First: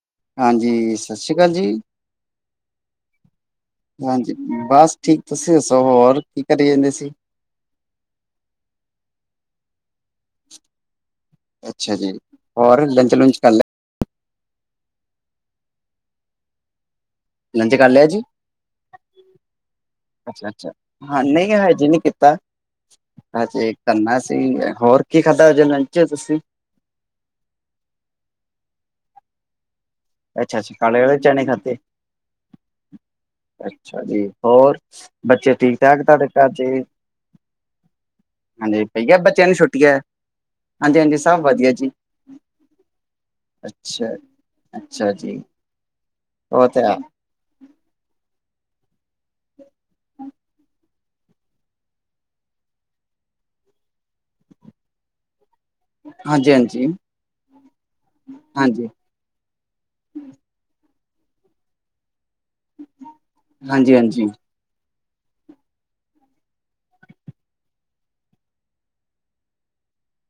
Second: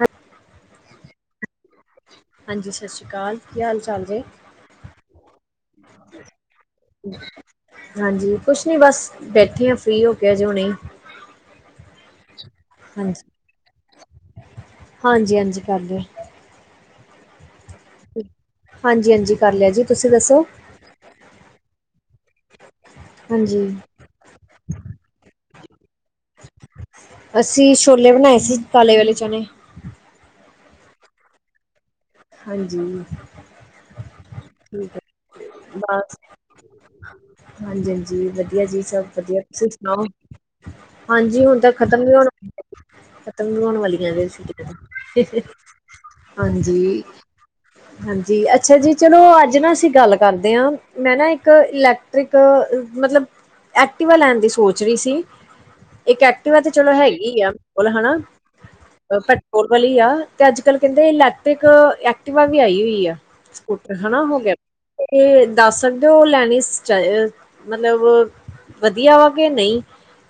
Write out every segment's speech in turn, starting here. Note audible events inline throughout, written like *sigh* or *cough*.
ਹਾਂ। ਹਾਂਜੀ, ਸਤਿ ਸ਼੍ਰੀ ਅਕਾਲ ਜੀ ਹਾਂਜੀ, ਸਤਿ ਸ੍ਰੀ ਅਕਾਲ, ਕੀ ਹਾਲ, ਚਾਲ ਜੇ ਹਾਂਜੀ ਬਸ ਠੀਕ, ਤੁਸੀਂ ਦੱਸੋ ਹੋਰ, ਕੀ ਕਰੇ ਜਾਂਦੇ ਸੀ ਹਾਂਜੀ, ਕੁਛ ਨੀ ਬਸ, ਬੈਠੇ ਹ ਫ੍ਰਰੀ ਹੋ ਕੇ, ਅਜੇ ਹੁਣੇ ਅੱਛਾ ਜੀ, ਹੋਰ ਹਾਂਜੀ ਲੰਚ-ਲਚ ਕਰ ਲਿਆ ਹਾਂਜੀ, ਹਾਂਜੀ ਕਰ ਲਿਆ ਲੰਚ ਕਰ ਲਿਆ ਜੀ ਹਾਂਜੀ- ਹਾਂਜੀ, ਕਰ ਲਿਆ ਜੀ, ਤੁਸੀਂ ਦੱਸੋ ਅੱਛਾ ਅੱਛਾ ਹਾਂ, ਨਹੀਂ ਹਜੇ ਨਹੀਂ ਕੀਤਾ, ਹਾਂਜੀ ਹਜੇ ਕਰਨਾ ਸੀ ਹੋਰ ਕੀ ਖਾਧਾ ਹੋ ਲੰ ਜਾ ਇ ਹੋ ਤੁਸੀਂ ਅਸੀਂ, ਛੋਲੇ ਬਣਾਏ ਸੀ ਕਾਲੇ ਵਾਲੇ ਚਣੇ ਅੱਛਾ- ਅੱਛਾ ਕਾਲੇ ਵਾਲੇ ਚਣੇ ਖਾਧੇ, ਹਾਂਜੀ ਅੱਛਾ ਜੀ ਹੋਰ ਠੀਕ ਹੈ ਬੱਚੇ ਠੀਕ- ਠਾਕ, ਬਸ ਤੁਹਾਡੇ ਘਰ ਜੇ ਹਾਂਜੀ- ਹਾਂਜੀ ਵਧੀਆ ਜੀ, ਸਭ ਪਈਆ ਵਧੀਆ, ਬੱਚਿਆਂ ਨੂੰ ਤੁਸੀਂ ਛੁੱਟੀਆਂ ਸੁਣਾਓ ਸਭ ਹਾਂਜੀ, ਹੁਣ ਤਾਂ ਵਧੀਆ ਜੀ ਖਤਮ ਵੀ ਹੋਣ, ਖਤਮ ਵੀ ਹੋਣ ਵਾਲੀਆਂ ਅੱਛਾ ਨੇ ਅੱਛਾ ਜੀ ਉਹ ਤੇ ਹੈ ਹਾਂਜੀ ਹਾਂਜੀ, ਅੱਛਾ ਜੀ ਚਲੋ ਅੱਜ ਨਾ ਅਸੀਂ ਗੱਲ ਹੈਨਾ ਮੈਂ ਨਾ ਇੱਕ, ਇਲੈਕਟ੍ਰਿਕ, ਮਤਲਬ ਐਕਟਿਵਾ ਲੈਣ ਦੀ ਸੋਚ ਰਹੀ ਸੀ ਇੱਕ ਹਾਂਜੀ ਐਕਟਿਵਾ ਹੈ ਤੇ ਹਾਂਜੀ ਚਲੋ ਹੈਗੀ ਆ, ਓਹਨਾ ਕੋਲ ਹਨਾ ਹਾਂਜੀ ਪੈਟਰੋਲ ਵਾਲੀ ਆ, ਤੇ ਅੱਜ -ਕਲ ਕਹਿੰਦੇ ਇਲੈਕਟ੍ਰਿਕ, ਐਕਟਿਵਾ ਵੀ ਆਈ ਹੋਈ ਆ ਹਾਂਜੀ ਸਕੂਟਰ, ਹਨਾ ਹਾਂਜੀ ਹੋ ਗਿਆ ਏ ਦੱਸ ਸਕਦੇ ਹੋ, ਉਹ ਲੈਣੀ ਮਤਲਬ ਵਧੀਆ ਵਾ ਕਿ, ਨਹੀਂ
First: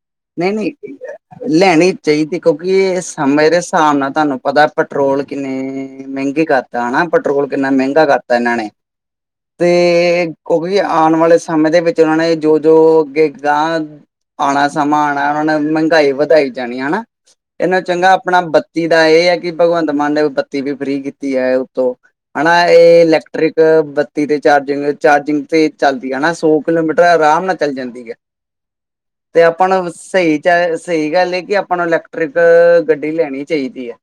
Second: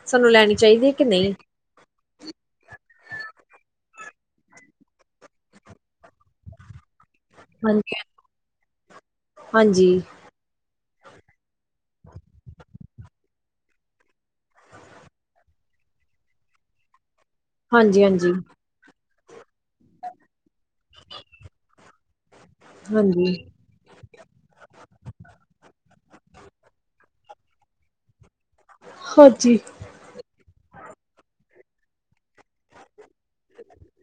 ਸਾਨੂੰ ਨਹੀਂ- ਲੈਣੀ ਨਹੀਂ ਚਾਹੀਦੀ ਕਿ ਨਹੀਂ ਲੈਣੀ ਚਾਹੀਦੀ, ਕਿਉਂਕਿ ਸਮੇਂ ਦੇ ਹਿਸਾਬ ਨਾਲ ਤੁਹਾਨੂੰ ਪਤਾ ਪੈਟਰੋਲ ਕਿੰਨੇ, ਮਹਿੰਗੇ ਕਰ ਤਾਂ ਨਾ, ਪੈਟਰੋਲ ਕਿੰਨਾ ਹਾਂਜੀ ਮਹਿੰਗਾ ਕਰਤਾ ਇਹਨਾਂ ਨੇ, ਹਾਂਜੀ ਤੇ ਕਿਉਂਕਿ ਆਉਣ ਵਾਲੇ ਸਮੇਂ ਦੇ ਵਿੱਚ ਉਹਨਾਂ ਨੇ ਜੋ ਜੋ ਅੱਗੇ ਗਾਂ ਆਉਣਾ। ਸਮਾਨ ਆ ਉਹਨਾਂ ਨੇ ਮਹਿੰਗਾਈ ਵਧਾਈ ਜਾਣੀ ਹਨਾ ਇਹਨੂੰ ਹਾਂਜੀ ਚੰਗਾ ਹਾਂਜੀ ਆਪਣਾ ਬੱਤੀ ਦਾ ਇਹ ਹੈ। ਕਿ ਭਗਵੰਤ ਮਾਨ ਨੇ ਬੱਤੀ ਵੀ ਫ੍ਰੀ ਕੀਤੀ ਹੈ ਉਤੋਂ ਹਨਾ ਇਹ ਹਾਂਜੀ ਇਲੈਕਟ੍ਰਿਕ। ਬੱਤੀ ਤੇ ਚਾਰਜਿੰਗ ਚਾਰਜਿੰਗ ਤੇ ਚੱਲਦੀ ਹੈਾ ਸੌ ਕਿਲੋਮੀਟਰ ਆਰਾਮ ਨਾਲ ਚੱਲ ਜਾਂਦੀ ਹੈ। ਤੇ ਹਾਂਜੀ ਆਪਣ ਸਹੀ ਚ ਸਹੀ ਗੱਲ ਹੈ ਕਿ ਆਪਾਂ ਲ। ਗੱਡੀ ਲੈਣੀ ਚਾਹੀਦੀ ਹੈ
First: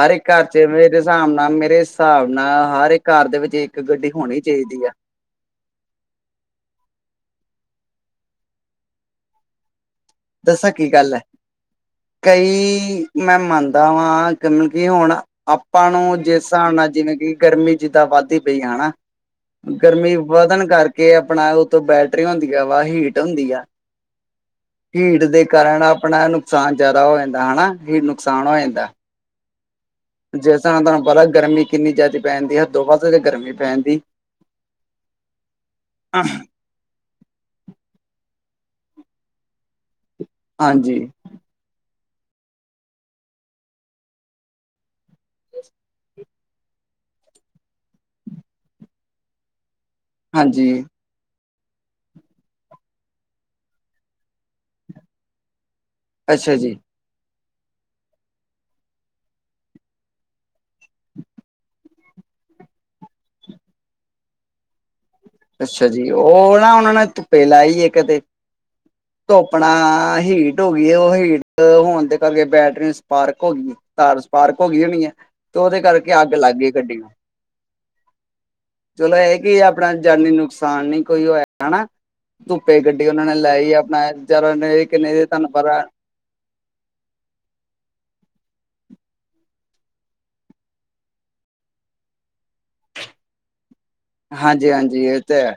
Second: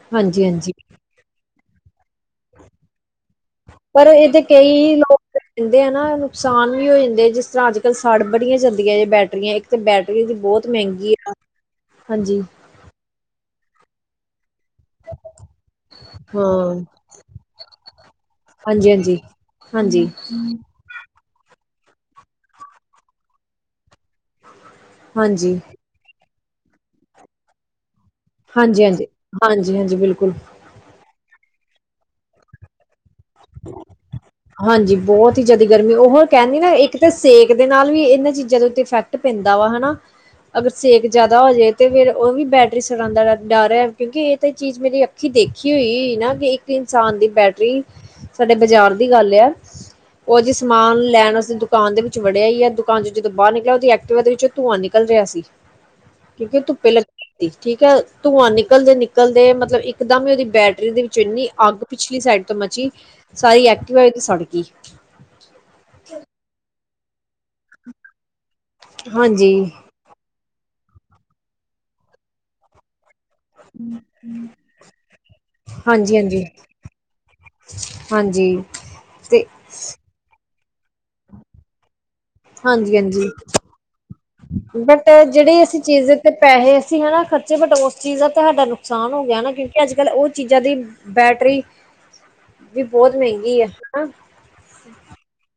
ਹਰ ਇੱਕ ਹਾਂਜੀ ਘਰ ਹਾਂਜੀ ਚ ਮੇਰੇ ਹਿਸਾਬ ਨਾਲ ਮੇਰੇ ਹਿਸਾਬ। ਨਾ ਹਰ ਇੱਕ ਘਰ ਦੇ ਵਿੱਚ ਇੱਕ ਪਰ ਗੱਡੀ ਹੋਣੀ ਇਹਦੇ ਚਾਹੀਦੀ ਆ। ਕਈ ਲੋਕ ਕਹਿੰਦੇ ਆ ਨਾ ਨੁਕਸਾਨ ਵੀ ਹੋ ਜਾਂਦੇ ਜਿਸ ਤਰ੍ਹਾਂ ਅੱਜ ਕੱਲ੍ਹ ਸੜ ਬੜੀਆਂ ਜਾਂਦੀਆਂ ਜੇ ਬੈਟਰੀਆਂ। ਤੇ ਬੈਟਰੀ ਦੀ ਬਹੁਤ ਦੱਸਾਂ ਗੱਲ ਮਹਿੰਗੀ ਹੈ ਆ ਹਾਂਜੀ। ਕੀ। ਮੈਂ ਮੰਨਦਾ ਵਾਂ। ਕਿਤਲਬ ਕਿ ਹੁਣ ਆਪਾਂ ਨੂੰ ਜਿਸ ਹਿਸਾਬ ਹਾਂ ਨਾਲ ਜਿਵੇਂ ਕਿ ਗਰਮੀ ਜਿੱਦਾਂ ਵੱਧਦੀ ਪਈ ਹਨਾ। ਹਾਂਜੀ ਹਾਂਜੀ ਹਾਂਜੀ ਗਰਮੀ ਵਧਣ ਕਰਕੇ ਆਪਣਾ ਉਤੋਂ ਬੈਟਰੀ ਹੁੰਦੀ ਆ ਵਾ ਹੀਟ ਹੁੰਦੀ ਆ। ਹੀਟ ਦੇ ਹਾਂਜੀ ਹਾਂਜੀ ਕਾਰਨ ਆਪਣਾ ਨੁਕਸਾਨ ਜ਼ਿਆਦਾ ਹੋ ਜਾਂਦਾ ਹਨਾ ਹੀ। ਹਾਂਜੀ ਹਾਂਜੀ ਹਾਂਜੀ ਹਾਂਜੀ ਬਿਲਕੁਲ। ਜਿਸ ਤਰ੍ਹਾਂ ਤੁਹਾਨੂੰ ਪਤਾ ਗਰਮੀ ਕਿੰਨੀ ਜ਼ਿਆਦਾ ਪੈ ਜਾਂਦੀ ਹੈ ਦੋ ਪਾਸੇ। ਹਾਂਜੀ ਬਹੁਤ ਹੀ ਜਿਆਦਾ ਗਰਮੀ ਉਹ ਕਹਿੰਦੀ ਨਾ ਇੱਕ। ਕਿਤੇ ਸੇਕ ਦੇ ਨਾਲ ਵੀ ਇਹਨਾਂ ਚੀਜ਼ਾਂ ਦੇ ਉੱਤੇ ਇਫੈਕਟ ਪੈਂਦਾ ਵਾ ਹਨਾ ਅਗਰ ਹਾਂਜੀ ਸੇਕ ਜ਼ਿਆਦਾ। ਹੋ ਜਾੇ ਤੇ ਫੇਰ ਉਹ ਵੀ ਬੈਟਰੀ ਸੜਾਉਂਦਾ ਡਰ ਹੈ ਕਿਉਂਕਿ ਇਹ ਤਾਂ ਚੀਜ਼ ਮੇਰੀ ਅੱਖੀ ਦੇਖੀ ਹੋਈ ਨਾ ਕਿ ਇੱਕ। ਇਨਸਾਨ ਦੀ ਬੈਟਰੀ। ਸਾਡੇ ਬਾਜ਼ਾਰ ਦੀ ਗੱਲ ਹੈ ਉਹ ਜਿ ਹਾਂਜੀ ਸਮਾਨ ਲੈਣ ਵ। ਦੁਕਾਨ ਦੇ ਵਿੱਚ ਵੜਿਆ ਹੀ ਹੈ ਦੁਕਾਨ ਚ ਜਦੋਂ ਬਾਹਰ ਨਿਕਲ ਉਹਦੀ ਐਕਟਿਵਾ ਦੇ ਵਿੱਚ ਧੂੰਆਂ ਨਿਕਲ ਰਿਹਾ ਸੀ। ਅੱਛਾ ਕਿਉਂਕਿ ਤੂੰ ਜੀ ਪਹਿਲਾਂ। ਠੀਕ ਹੈ ਧੂੰਆਂ ਨਿਕਲਦੇ ਨਿਕਲਦੇ ਮਤਲਬ ਇੱਕਦਮ ਹੀ ਉਹਦੀ ਬੈਟਰੀ ਦੇ ਵਿੱਚ ਇੰਨੀ ਅੱਗ ਪਿਛਲੀ ਸਾਈਡ। ਮਚੀ ਸਾਰੀ ਐਕਟੀਿਵਾ ਹੋ ਤੇ ਸੜਕੀ। ਅੱਛਾ ਜੀ ਲਾ ਉਹਨਾਂ ਨੇ ਪੇਲਾ ਹੀ। ਕਦੇ ਹਾਂਜੀ, ਧੋਪਣਾ ਹੀ। ਟ ਹੋ ਗਈ ਉਹ ਹੀਟ ਹੋਣ ਦੇ ਕਰਕੇ ਬੈਟਰੀ। ਪਾਰਕ ਹੋ ਗਈ ਤਾਰ ਪਾਰਕ ਹੋ ਗਈ ਹੋਣੀ ਹੈ ਤੇ ਉਹਦੇ ਹਾਂਜੀ, ਕਰਕੇ ਅੱਗ ਹਾਂਜੀ, ਲੱਗ ਗਈ ਗੱਡ ਨੂੰ। ਹਾਂਜੀ। ਚਲੋ, ਐ ਤੇ ਕੀ ਆਪਣਾ ਜਾਨੀ ਨੁਕਸਾਨ ਨੀ ਕੋਈ ਹੋਇਆ, ਹਨਾ। ਤੁੱਪੇ ਹਾਂਜੀ, ਗੱਡੀ ਔਨਾਂ ਹਾਂਜੀ ਨੇ, ਲਾਈ ਆਪਣਾ ਚਲੋ ਨੇ, ਬਟ ਕਿਨੇ ਦੀ ਤਾਨੁ ਜਿਹੜੀ ਪਤਾ ਅਸੀਂ ਐ। ਚੀਜ਼ ਤੇ ਪੈਹੇ ਅਸੀਂ, ਹਨਾ ਖਰਚੇ, ਬਟ ਔਸ ਚੀਜ਼ ਦਾ ਤਾਂ ਹਾਡਾ ਨੁਕਸਾਨ ਹੋ ਗਿਆ ਨਾ, ਕਿਉਂਕਿ ਅੱਜ-ਕੱਲ੍ਹ ਔ ਚੀਜ਼ਾਂ ਦੀ। ਬੈਟਰੀ ਵੀ ਬੋਤ ਮੈਂਗੀ ਆ ਹਨਾ। ਹਾਂਜੀ-ਹਾਂਜੀ, ਏ ਤੇ ਹੈ।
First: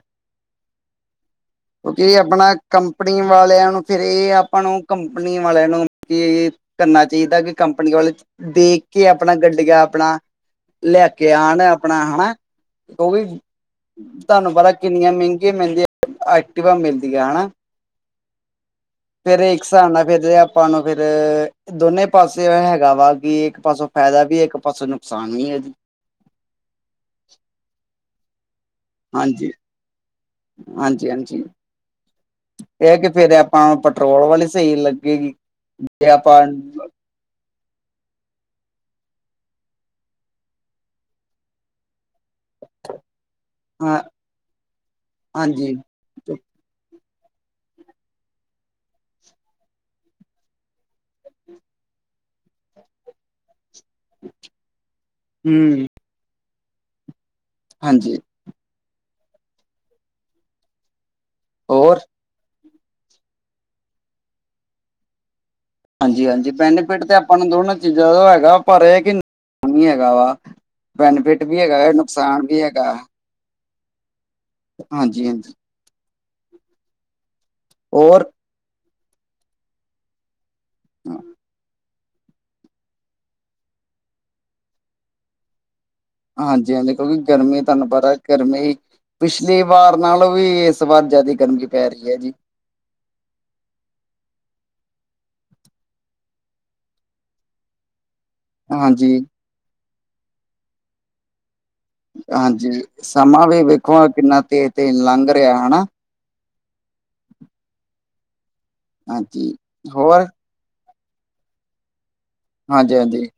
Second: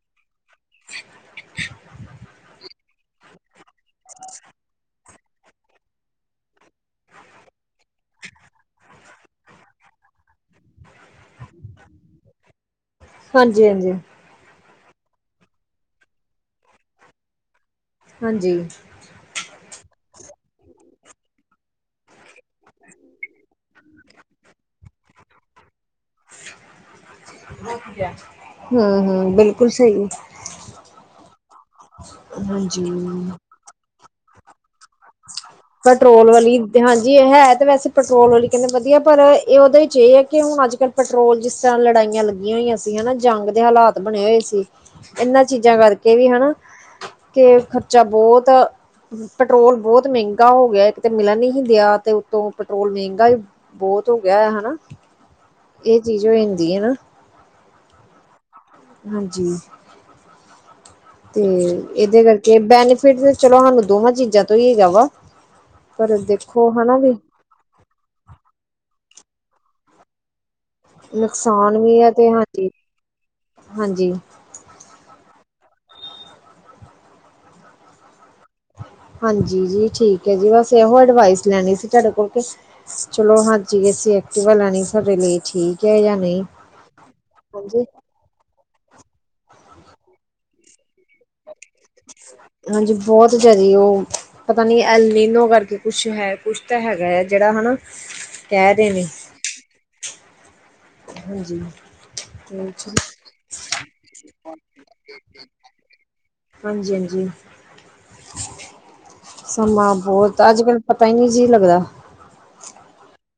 *inaudible* ਕਿਉਂਕਿ, ਆਪਣਾ ਕੰਪਨੀ ਵਾਲਿਆਂ ਨੂੰ, ਫੇਰ ਏ ਆਪਾਂ ਨੂੰ ਕੰ। ਕੰਪਨੀ ਵਾਲਿਆਂ ਨੂੰ, ਏ ਕਰਨਾ ਚਾਈਦਾ ਕਿ ਕੰਪਨੀ ਵਾਲੇ ਦੇਖ। ਕੀ ਅਪਣਾ ਗੱਡੀਆਂ, ਅਪਣਾ ਲੈ ਕੇ ਆਣ, ਅਪਣਾ ਹਨਾ। ਔ ਵੀ ਹਾਂਜੀ, ਹਾਂਜੀ, ਤਾਨੂੰ ਪਤਾ, ਕਿੰਨੀਆਂ ਮੈੰਗੀਆਂ ਮਿਲਦਿਆਂ, ਐਕਟੀਵਾ ਮਿਲਦੀਆਂ ਹਨਾ। ਹਾਂਜੀ। ਫੇਰ ਏਕ ਸਾਬ ਨਾਲ, ਫੇਰ ਆਪਾਂ ਨੂੰ ਫੇਰ ਦੋਨੇ। ਇੱਕ ਪਾਸੇ, ਹੈਗਾ ਵਾ ਕਿ ਏੱਕ ਪਾਸੋਂ ਫੈਦਾ ਵੀ, ਏਕ ਪਾਸੋ ਨੁਕਸਾਨ ਵੀ ਐ ਜੀ। ਰੋਕ ਗਿਆ। ਹੁੰ-ਹੁੰ, ਹਾਂਜੀ ਬਿਲਕੁਲ ਸਈ, ਹਾਂਜੀ ਹਾਂਜੀ ਹਾਂਜੀ। ਪਾ ਪਟਰੋਲ ਵਾਲੀ ਸਈ ਲ ਪੈਟਰੋਲ ਵਾਲੀ, ਹਾਂਜੀ, ਹੈ ਤੇ ਵੈਸੇ ਪਟਰੋਲ ਵਾਲੀ ਕੈਂਦੇ ਵਧਿਆ ਐ, ਪਰ ਏ ਔਦੇ ਚ ਏ ਐ ਕਿ ਹੁਣ ਅਜ-ਕਲ੍ਹ ਪਟਰੋਲ, ਜਿਸ ਤਰਾਂ ਲੜਾਇਯਾ ਲਗੀਆ ਹੋਈਆ ਸੀ, ਹਨਾ। ਜੰਗ ਦੇ ਹਾਂ ਹਾਲਾਤ ਬਣੇ ਹੋਏ ਸੀ, ਏਨਾਂ ਹਾਂਜੀ ਚੀਜ਼ਾਂ ਕਰਕੇ। ਏ ਵੀ, ਹਨਾ। ਕਿ ਖ਼ਰਚਾ ਬੋਤ, ਪੈਟਰੋਲ ਬੋਤ ਮੇੰਗਾ ਹੋ ਗਿਆ। ਕਿਤੇ ਮਿਲਣ ਨੀ ਸੀ ਦਿਆ, ਤੇ ਉੱਤੋਂ ਪੈਟਰੋਲ ਮੇਂਗਾ ਈ ਬੋਤ ਹੋ ਗਿਆ ਐ, ਹਨਾ। ਹੁੰ। ਇਹ ਚੀਜ਼ ਹੋ ਜਾਂਦੀ ਏ, ਨਾ। ਹਾਂਜੀ। ਹਾਂਜੀ। ਤੇ, ਹੋਰ ਏਦੇ ਕਰਕੇ, ਬੈਨੀਫਿਟ, ਤੇ ਚਲੋ ਹਾਨੂੰ ਦੋਹਾਂ ਚੀਜ਼ਾਂ ਤੋਂ ਹੀ ਹੈਗਾ ਵਾ। ਪਰ ਹਾਂਜੀ-ਹਾਂਜੀ, ਦੇਖੋ ਹਨਾ ਬੈਨੀਫਿਟ ਤੇ ਵੀ ਆਪਾਂ ਨੂੰ ਦੋਨਾਂ ਚੀਜ਼ਾਂ ਦਾ ਹੈਗਾ, ਪਰ ਏ ਕਿ, ਨੀ ਹੈਗਾ ਵਾ। ਬੈਨੀਫਿਟ ਵੀ ਨੁਕਸਾਨ ਹੈਗਾ ਆਂ, ਹੈ ਤੇ ਨੁਕਸਾਨ ਵੀ ਹਾਂਜੀ ਹੈਗਾ। ਹਾਂਜੀ। ਹਾਂਜੀ-ਹਾਂਜੀ। ਔਰ ਹਾਂਜੀ ਜੀ, ਠੀਕ ਐ ਜੀ, ਬਸ ਇਹੋ ਅਡਵਾਈਸ ਲੈਣੀ ਸੀ, ਤੁਆਡੇ ਕੋਲ ਕੇ ਚਲੋ ਹਾਂਜੀ, ਅਸੀਂ ਐਕਟਿਵਾ ਲੈਣੀ ਸਾਡੇ ਲੀ ਠੀਕ ਹੈ, ਯਾਂ ਹਾਂਜੀ-ਹਾਂਜੀ, ਕਿਉਂਕਿ ਗਰਮੀ, ਤਾਨੂੰ ਪਤਾ, ਗਰਮੀ, ਪਿਛਲੀ ਵਾਰ ਨਾਲੋਂ ਵੀ ਤੋਂ ਬਾਦ, ਜਾਦਾ ਗਰਮੀ ਪੈ, ਰੀ ਐ ਜੀ। ਹਾਂਜੀ, ਬੋਤ ਜ਼ਾਦੀ ਔ। ਪਤਾ ਨੀ, ਅਲਨੀਨੋ ਕਰਕੇ ਕੁਛ ਹੈ। ਕੁਛ ਤਾਂ ਹੈਗਾ ਐ, ਜਿਹੜਾ, ਹਨਾ, ਕੈ ਰੇ ਨੇ। ਹਾਂਜੀ। ਤੇ ਹਾਂਜੀ, ਸਮਾਂ ਵੀ ਵੇਖੋ, ਕਿੰਨਾ ਤੇਜ-ਤੇਜ ਲੰਘ ਰਿਆ ਨਾ, ਹਨਾ। ਹਾਂਜੀ-ਹਾਂਜੀ, ਹਾਂਜੀ ਸਮਾਂ ਹੋਰ ਬੋਤ ਤੇ ਅੱਜ-ਕੱਲ੍ਹ, ਪਤਾ ਈ ਨੀ, ਜੀ ਲੱਗਦਾ। ਹਾਂਜੀ-ਹਾਂਜੀ।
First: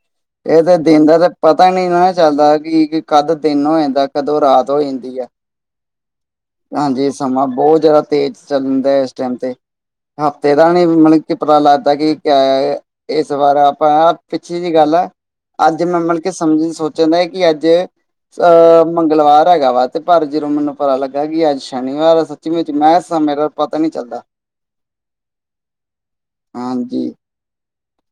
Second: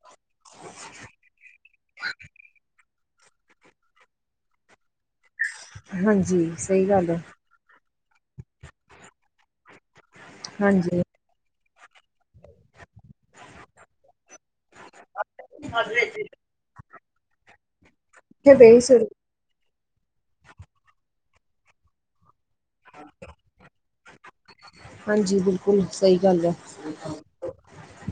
ਇਹ, ਤੇ ਦਿਨ ਦਾ ਤਾਂ ਪਤਾ ਨੀ ਨਾ ਚੱਲਦਾ। ਕਿ ਕਦ ਦਿਨ ਹੋ ਜਾਂਦਾ, ਕਦੋਂ ਰਾਤ ਹੋ ਜਾਂਦੀ ਐ। ਹਾਂਜੀ। ਸਹੀ ਹਾਂਜੀ, ਗੱਲ ਹੈ ਸਮਾਂ ਬੋਤ ਜਾਦਾ ਤੇਜ਼ ਚੱਲਦਾ ਏਸ ਟੈਮ ਤੇ, ਹਫ਼ਤੇ ਦਾ ਨੀ ਹਾਂਜੀ ਮਤਲਬ ਕਿ ਪਤਾ ਲੱਗਦਾ ਕਿ ਕਿਆ, ਇਸ ਬਾਰ, ਆਪਾਂ, ਪਿੱਛੀ ਜੀ ਗੱਲ ਐ। ਅੱਜ ਮੈਂ, ਮਤਲਬ, ਕੇ ਸਮਝ ਸੋਚਣ ਦਾ ਕਿ ਅੱਜ, ਇੱਥੇ ਪਈ ਅਹ ਸੀ ਮੰਗਲਵਾਰ ਹੈਗਾ ਵਾ। ਤੇ ਪਰ, ਜਦੋਂ ਮੈਨੂੰ ਪਤਾ ਲੱਗਾ ਕਿ, ਅੱਜ ਸ਼ਨੀਵਾਰ ਜਿਵੇ 'ਚ ਮਹਿਸ ਆ ਮੇਰਾ ਪਤਾ ਨੀ ਚੱਲਦਾ, ਹਾਂਜੀ ਬਿਲਕੁਲ ਸਹੀ ਗੱਲ ਹੈ ਹਾਂਜੀ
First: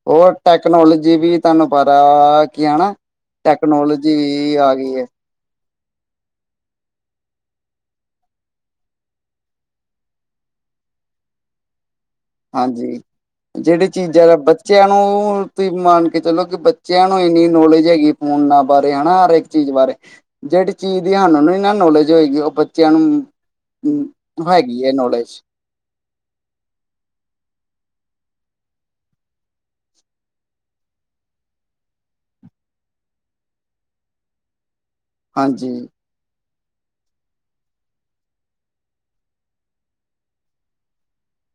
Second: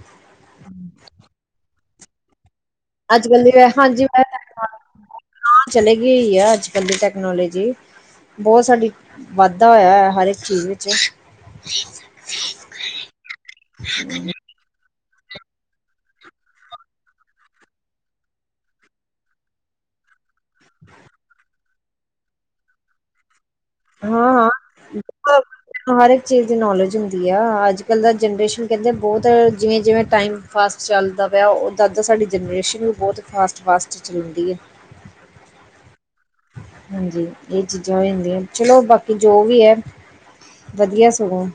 ਉਹ ਟੈਕਨੋਲੋਜੀ ਵੀ, ਤੁਹਾਨੂੰ ਪਤਾ, ਕੀ ਹਨਾ ਅੱਜ ਟੈਕਨੋਲੋਜੀ, ਆ ਗਈ ਏ ਹਾ ਚਲੇ ਗਈ ਆ ਅੱਜ -ਕੱਲ ਦੀ ਟੈਕਨੋਲੋਜੀ ਬੋਹਤ ਸਾਡੀ, ਵਾਧਾ ਹੋਇਆ ਹੈ ਹਰ ਇੱਕ ਚੀਜ਼ ਵਿੱਚ ਹਾਂਜੀ, ਜਿਹੜੀ ਚੀਜ਼ਾਂ ਦਾ ਬ ਬੱਚਿਆਂ ਨੂੰ, ਤੁਸੀਂ ਮੰਨ ਕੇ ਚਲੋ ਕਿ ਬੱਚਿਆਂ ਨੂੰ ਇੰਨੀ ਨੌਲੇਜ ਹੈਗੀ ਫੋਨਾਂ ਬਾਰੇ ਹਨਾ ਹਰ ਇੱਕ ਚੀਜ਼ ਬਾਰੇ, ਜੇੈਹੜੀ ਚੀਜ਼ ਦੀ ਸਾਨੂੰ ਨੀ ਨਾ ਨੌਲੇਜ ਹੋਏਗੀ, ਉਹ ਬੱਚਿਆਂ ਨੂੰ ਹੈਗੀ ਹੈ ਹਾਂ-ਹਾਂ ਨੌਲੇਜ ਹਰ ਇੱਕ ਚੀਜ਼ ਦੀ ਨੌਲੇਜ ਹੁੰਦੀ ਆ, ਅੱਜ ਕੱਲ੍ਹ ਦਾ ਜਨਰੇਸ਼ਨ ਕਹਿੰਦੇ ਬਹੁਤ, ਜਿਵੇਂ- ਜਿਵੇਂ ਟਾਈਮ ਫਾਸਟ ਚੱਲਦਾ ਪਿਆ, ਉੱਦਾਂਦਾਂ ਸਾਡੀ ਜਨਰੇਸ਼ਨ ਵੀ ਬਹੁਤ ਫਾਸਟ- ਫਾਸਟ ਚਲੰਦੀ ਹੈ। ਹਾਂਜੀ। ਹਾਂਜੀ ਇਹ ਚੀਜ਼ਾਂ ਹੋ ਜਾਂਦੀਆਂ ਚਲੋ ਬਾਕੀ ਜੋ ਵੀ ਹੈ। ਵਧੀਆ ਸੁਗੋਂ।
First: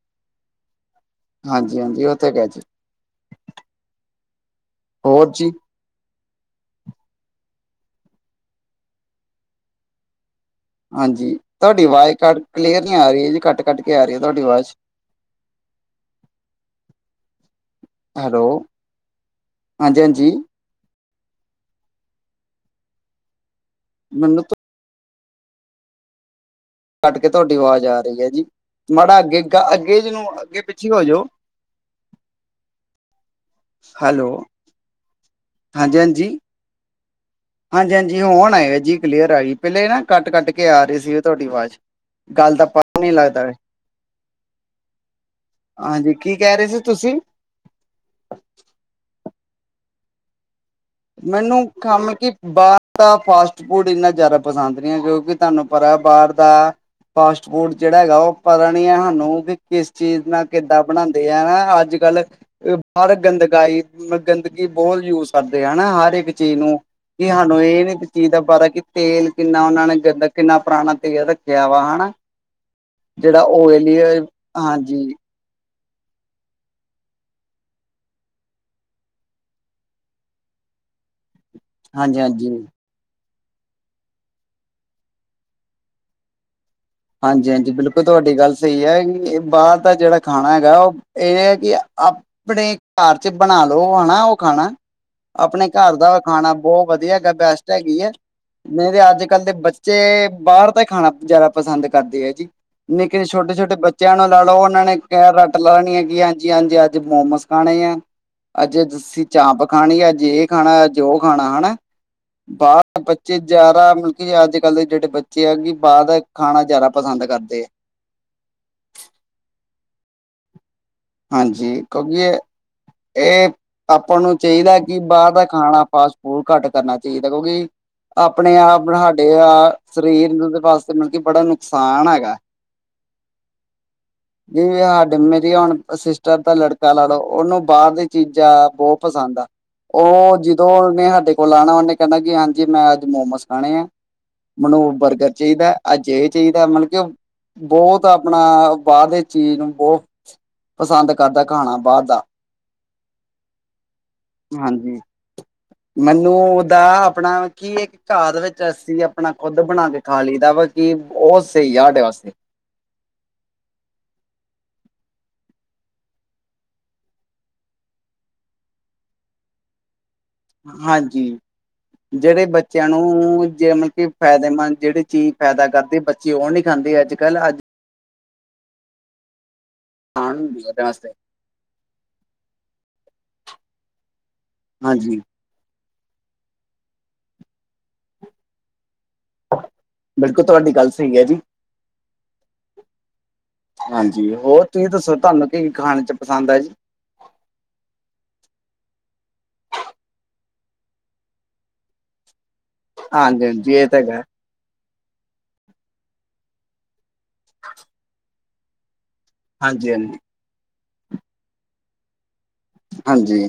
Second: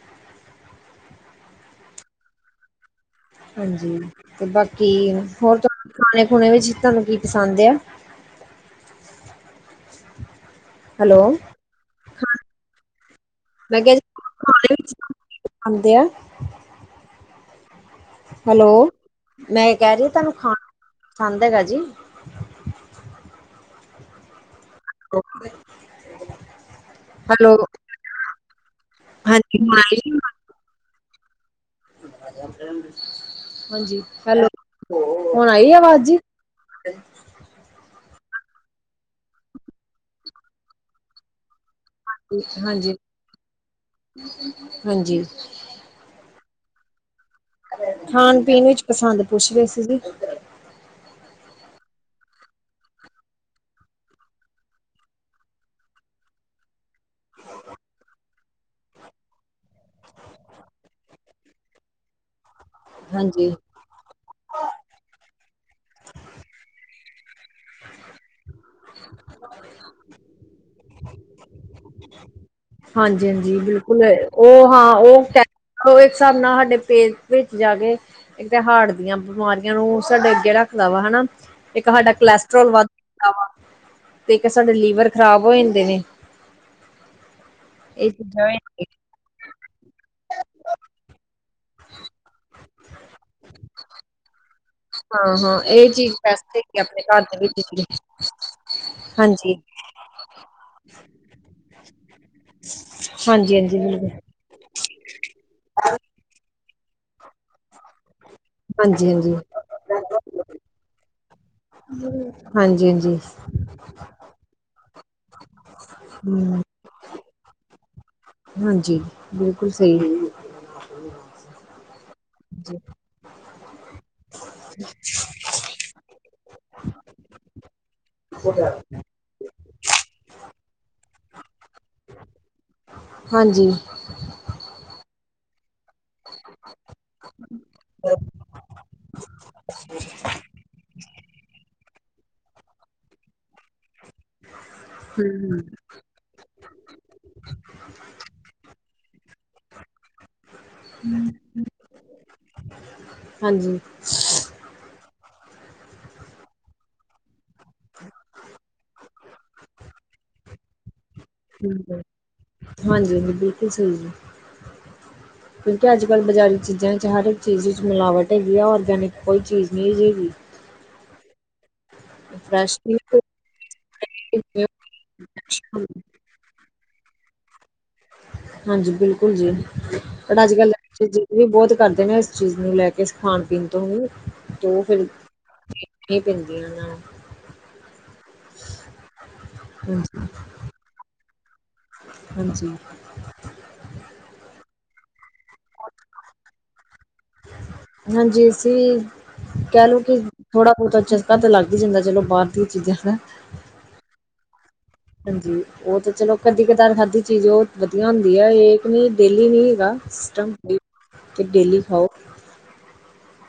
ਹਾਂਜੀ ਹਾਂਜੀ ਉਹਥੇ ਗ ਜੀ। ਹਾਂਜੀ ਤੇ ਬਾਕੀ ਹੋਰ ਖਾਣੇ ਖੁਣੇ ਵਿੱਚ ਤੁਹਾਨੂੰ ਕੀ ਪਸੰਦ ਆ। ਹੈਲੋ ਹਾਂਜੀ ਤਾੱਡੀ ਆਵਾਜ਼ ਕੱਟ ਕਲੀਅਰ ਨੀ ਆ ਰੀ ਹੈ ਜੀ ਕੱਟ ਕੱਟ ਕੇ ਆ ਰਹੀ ਹੈ ਤੁਹਾਡੀ ਆਵਾਜ਼। ਹਦੇ ਆ। ਹੈਲੋ ਮੈਂ ਕਹਿ ਹਾਂਜੀ ਰਹੀ ਹਾਂਜੀ ਤੁਹਾਨੂੰ ਖਾਣਾ ਪਸੰਦ ਹੈਗਾ ਜੀ। ਮੈਨੂੰ ਤਾਂ। *inaudible* ਘੱਟ ਕੇ ਤੁਹਾਡੀ ਹੈਲੋ ਆਵਾਜ਼ ਆ ਰਹੀ ਹੈ ਜੀ ਮਾੜਾ ਅੱਗੇ ਅੱਗੇ ਜਿਹਨੂੰ ਹਾਂਜੀ ਅੱਗੇ ਪਿੱਛੇ ਹੋ ਜਾਓ। ਹਾਂਜੀ ਹੈਲੋ ਹੁਣ ਆਈ ਆ ਆਵਾਜ਼ ਜੀ। *inaudible* ਹਾਂਜੀ ਹਾਂਜੀ ਹੁਣ ਆਏ ਆ ਜੀ ਕਲੀਅਰ ਆਈ ਪਹਿਲੇ ਨਾ ਕੱਟ ਕੱਟ ਕੇ ਆ ਰਹੀ ਸੀ ਤੁਹਾਡੀ ਆਵਾਜ਼। ਗੱਲ ਦਾ ਹਾਂਜੀ ਪਤਾ ਨੀ ਲੱਗਦਾ ਏ। ਹਾਂਜੀ। ਹਾਂਜੀ ਕੀ ਕਹਿ ਰਹੇ ਸੀ ਤੁਸੀਂ। ਖਾਣ ਪੀਣ ਵਿੱਚ ਪਸੰਦ ਪੁੱਛ ਗਏ ਸੀ ਜੀ। ਮੈਨੂੰ ਖਾਮ ਕਿ ਬਾਹਰ ਦਾ ਫਾਸਟ ਫੂਡ ਇੰਨਾ ਜ਼ਿਆਦਾ ਪਸੰਦ ਨਹੀਂ ਕਿਉਂਕਿ। ਤਾਨੂੰ ਪਤਾ ਬਾਹਰ ਦ। ਫਾਸਟ ਫੂਡ ਜਿਹੜਾ ਹੈਗਾ ਉਹ ਪਤਾ ਨਹੀਂੀ ਹੈ ਸਾਨੂੰ ਵੀ ਕਿਸ ਚੀਜ਼ ਨਾਲ ਕਿੱਦਾਂ ਬਣਾਉਂਦੇ ਆ ਅੱਜ ਕੱਲ੍ਹ। ਬਾਹਰ ਹਾਂਜੀ ਗੰਦਗਾਈ ਗੰਦਗੀ ਬਹੁਤ ਯੂਜ ਕਰਦੀ। ਹਨਾ ਹਰ ਇੱਕ ਚੀਜ਼ ਨੂੰ ਕਿ ਸਾਨੂੰ ਇਹਨ ਚੀਜ਼ ਦਾ ਪਤਾ ਕਿ। ਤੇਲ ਕਿੰਨਾ ਉਹਨਾ ਨੇ ਗੰਦਾ ਕਿੰਨਾ ਪੁਰਾਣਾ ਤੇਲ ਰੱਖਿਆ ਵਾ ਹਨਾ। ਹਾਂਜੀ ਜਿਹੜਾ ਹਾਂਜੀ ਉਹ ਇਹ ਲਈ ਬਿਲਕੁਲ ਉਹ ਹਾਂ ਹਾਂਜੀ। ਉਹ ਉਹ ਇੱਕ ਹਿਸਾਬ ਨਾਲ ਸਾਡੇ ਪੇਜ ਭ ਜਾਗੇ। ਇੱਕ ਤਾਂ ਹਾਰਟ ਦੀਆਂ ਬਿਮਾਰੀਆਂ ਨੂੰ ਸਾਡੇ ਅੱਗੇ ਰੱਖਦਾ ਵਾ ਹਨਾ। ਇੱਕ ਸਾਡਾ ਹਾਂਜੀ-ਹਾਂਜੀ। ਕੋਲੈਸਟਰੋਲ ਵੱਧ ਜਾਂਦਾ ਵਾ ਤੇ ਇੱਕ ਸਾਡੇ ਲੀਵਰ ਖ਼ਰਾਬ ਹੋ ਜਾਂਦੇ ਨੇ। ਹਾਂਜੀ ਹਾਂਜੀ ਬਿਲਕੁਲ ਇਹ ਤੁਹਾਡੀ ਚੀਜ਼ਾਂ ਗੱਲ ਸਹੀ ਹਾਂ ਹੈ ਬਾਹਰ ਦਾ ਜਿਹੜਾ। ਖਾਣਾ ਹੈਗਾ ਉਹ ਇਹ ਹੈ ਕਿ ਆਪਣੇ ਘਰ ਚ ਬਣਾ ਲੋ ਹੈਾ ਉਹ ਖਾਣਾ। ਹਾਂ ਆਪਣੇ ਇਹ ਘਰ ਚੀਜ਼ ਦਾ ਖਾਣਾ ਬੈਸਟ ਹੈਗੀ ਬਹੁਤ ਆਪਣੇ ਵਧੀਆ ਘਰ ਹੈਗਾ ਦੇ ਬੈਸਟ ਵਿੱਚ ਹੈਗੀ ਆ। ਨਹੀਂ ਤੇ ਅੱਜ ਕੱਲ ਦੇ ਹਾਂਜੀ ਬੱਚੇ ਬਾਹਰ ਤਾਂ ਹੀ ਖਾਣਾ ਜ਼ਿਆਦਾ ਪਸੰ। ਪਸੰਦ ਕਰਦੇ ਹੈ ਜੀ ਨਿੱਕੇ ਛੋਟੇ ਹਾਂਜੀ ਛੋਟੇ ਹਾਂਜੀ ਬਿਲਕੁਲ ਬੱਚਿਆਂ ਨੂੰ ਲਾ ਲਓ ਉਹਨਾਂ ਨੇ ਕ ਰੱਟ ਲਾਣੀ ਹੈ। ਾਂ ਹਾਂਜੀ ਹਾਂਜੀ ਅੱਜ ਮੋਮੋਸ ਖਾਣੇ ਆ ਅੱਜ ਹਾਂਜੀ ਅਸੀਂ ਚਾਪਂ। ਖਾਣੀ ਹਾਂਜੀ ਅੱਜ ਇਹ ਖਾਣਾ ਅੱਜ ਉਹ ਖਾਣਾ ਹਨਾ ਹਾਂਜੀ ਬਾਹਰ ਹਾਂਜੀ ਬੱਚੇ ਜਾਰਾਂ। ਕਿ ਅੱਜ ਕੱਲ੍ਹ ਦੇ ਜਿਹੜੇ ਬੱਚੇ ਆ ਕਿ ਬਾਹਰ ਦਾ ਹਮ ਖਾਣਾ ਜ਼ਿਆਦਾ ਪਸੰਦ ਕਰਦੇ ਆ। ਹਾਂਜੀ ਬਿਲਕੁਲ ਸਹੀ ਹੈ ਜੀ। ਹਾਂਜੀ ਕਿਉਂਕਿ ਇਹ ਇਹ। ਆਪਾਂ ਨੂੰ ਚਾਹੀਦਾ ਕਿ ਬਾਹਰ ਦਾ ਖਾਣਾ ਫਾਸਟ ਫੂਡ ਘੱਟ ਕਰਨਾ ਚਾਹੀਦਾ ਕਿਉਂਕਿ। ਆਪਣੇ ਆਪ ਸਾਡੇ ਸਰੀਰ ਨੂੰ ਵਾਸਤੇ ਮਤਲਬ ਕਿ ਬੜਾ ਨੁਕਸਾਨ ਹੈਗਾ। *unintelligible* ਹਾਂਜੀ। ਜ ਸਾਡੇ ਮੇਰੀ ਹੁਣ ਸਿਸਟਰ ਦਾ ਲੜਕਾ ਲਾ ਲੋ ਉਹਨੂ। ਬਾਹਰ ਦੀ ਚੀਜ਼ਾਂ ਬਹੁਤ ਪਸੰਦ ਆ। ਉਹ ਜਦੋਂਨੇ ਸਾਡੇ ਕੋਲ ਆਉਣਾ ਉਹਨੇ ਕਹਿੰਦਾ ਕਿ ਹਾਂਜੀ ਮੈਂ ਅੱਜ ਮੋਮੋਸ ਖਾਣੇ ਆ। ਮੈਨੂੰ ਬਰਗਰ ਚਾਹੀਦਾ ਅਜੇ ਚਾਹੀਦਾ ਮਤਲਬ ਕਿ। ਬਹੁਤ ਆਪਣਾ ਬਾਹਦੇ ਚੀਜ਼ ਨੂੰ ਬਹੁ ਤ ਪਸੰਦ ਕਰਦਾ ਖਾਣਾ ਬਾਹਰ ਦਾ, ਹਮ ਹਾਂਜੀ। ਮੈਨੂੰ ਉਹਦਾ ਆਪਣਾ ਕੀ ਇੱਕ ਘਰ ਵਿੱਚ ਅੱਸੀ ਆਪਣਾ ਖੁੱਦ ਬਣਾ ਕੇ ਖਾ ਲਈ ਦਾ ਵ। ਕਿ ਬਹੁਤ ਸਹੀ ਯਾ ਸਾਡੇ ਵਾਸਤੇ। ਹਾਂਜੀ, ਹਾਂਜੀ ਬਿਲਕੁਲ ਸਹੀ। *unintelligible* ਕਿਉਂਕਿ, ਅੱਜ ਕੱਲ੍ਹ ਬਾਜ਼ਾਰੀ ਚੀਜ਼ਾਂ ਵਿੱਚ ਹਰ ਇੱਕ ਚੀਜ਼ ਵਿੱਚ ਮਿਲਾਵਟ ਹੈਗੀ ਆ, ਔਰਗੈਨਿਕ ਕੋਈ ਚੀਜ਼ ਨਹੀ ਹੈਗੀ। ਹਾਂਜੀ, ਜਿਹੜੇ ਫਰੈਸ਼ ਬੱਚਿਆਂ ਨੂੰ ਜ ਮਤਲਬ ਕਿ ਫਾਇਦੇਮੰਦ ਜਿਹੜੀ ਚੀਜ਼ ਫੈਦਾ ਕਰਦੇ ਬੱਚੇ ਉਹ ਨਹੀਂ ਖਾਂਦੇ ਅੱਜ ਕੱਲ੍ਹ ਅੱਜ ਹਾਂਜੀ, ਬਿਲਕੁਲ ਜੀ ਖਾਣ ਪਰ ਹੁੰਦੀ ਅੱਜ-ਕੱਲ ਉਹਦੇ ਬਚੇ ਵਾਸਤੇ ਜੀ ਵੀ ਬਹੁਤ ਕਰਦੇ ਨੇ ਇਸ ਚੀਜ਼ ਨੂੰ ਲੈ ਕੇ ਖਾਣ ਪੀਣ ਤੋਂ ਵੀ ਤੇ ਫਿਰ ਹਾਂਜੀ ਪੈਂਦੀਆਂ ਉਹਨਾਂ ਨੂੰ *inaudible* ਬਿਲਕੁਲ ਤੁਹਾਡੀ ਗੱਲ ਸਹੀ ਹੈ ਜੀ। ਹਾਂਜੀ। ਹਾਂਜੀ, ਹੋਰ ਤੁਸੀਂ ਦੱਸੋ ਤੁਹਾਨੂੰ ਕੀ ਖਾਣ ਚ ਪਸੰਦ ਹੈ ਜੀ? ਹਾਂਜੀ, ਅਸੀ ਕਹਿਲੋ ਕਿ ਥੋੜਾ ਬਹੁਤਾ *inaudible* ਤਾਂ ਲੱਗ ਹੀ ਜਾਂਦਾ ਚਲੋ ਬਾਹਰ ਦੀਆਂ ਚੀਜ਼ਾਂ ਦਾ ਹਾਂਜੀ-ਹਾਂਜੀ, ਇਹ ਤਾਂ ਹੈਗਾ। ਹਾਂਜੀ, ਉਹ ਤਾਂ ਚਲੋ ਕਦੀ ਕਦਾਰ ਖਾਧੀ ਚੀਜ਼ ਉਹ ਵਧੀਆ ਹੁੰਦੀ ਹੈ ਇਹ ਪਨੀਰ ਡੇਲੀ ਨਹੀਂ ਹਾਂਜੀ ਹੇਗਾ ਹਾਂਜੀ ਸਟਮ ਡੇਲੀ ਖਾਓ। ਹਾਂਜੀ।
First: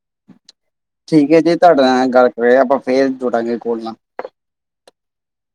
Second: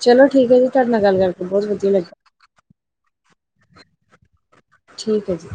ਚਲੋ ਠੀਕ ਹੈ ਜੀ ਤੁਹਾਡੇ ਨਾਲ ਗੱਲ ਠੀਕ ਹੈ ਕਰਕੇ ਜੀ, ਬਹੁਤ ਤੁਹਾਡੇ ਵਧੀਆ ਨਾਲ ਗੱਲ ਲੱਗਾ ਕਰ ਆਪਾਂ ਫੇਰ ਥੋੜਾ ਜਿਹਾ ਕੋਲ ਨਾਲ ਠੀਕ ਹੈ ਜੀ।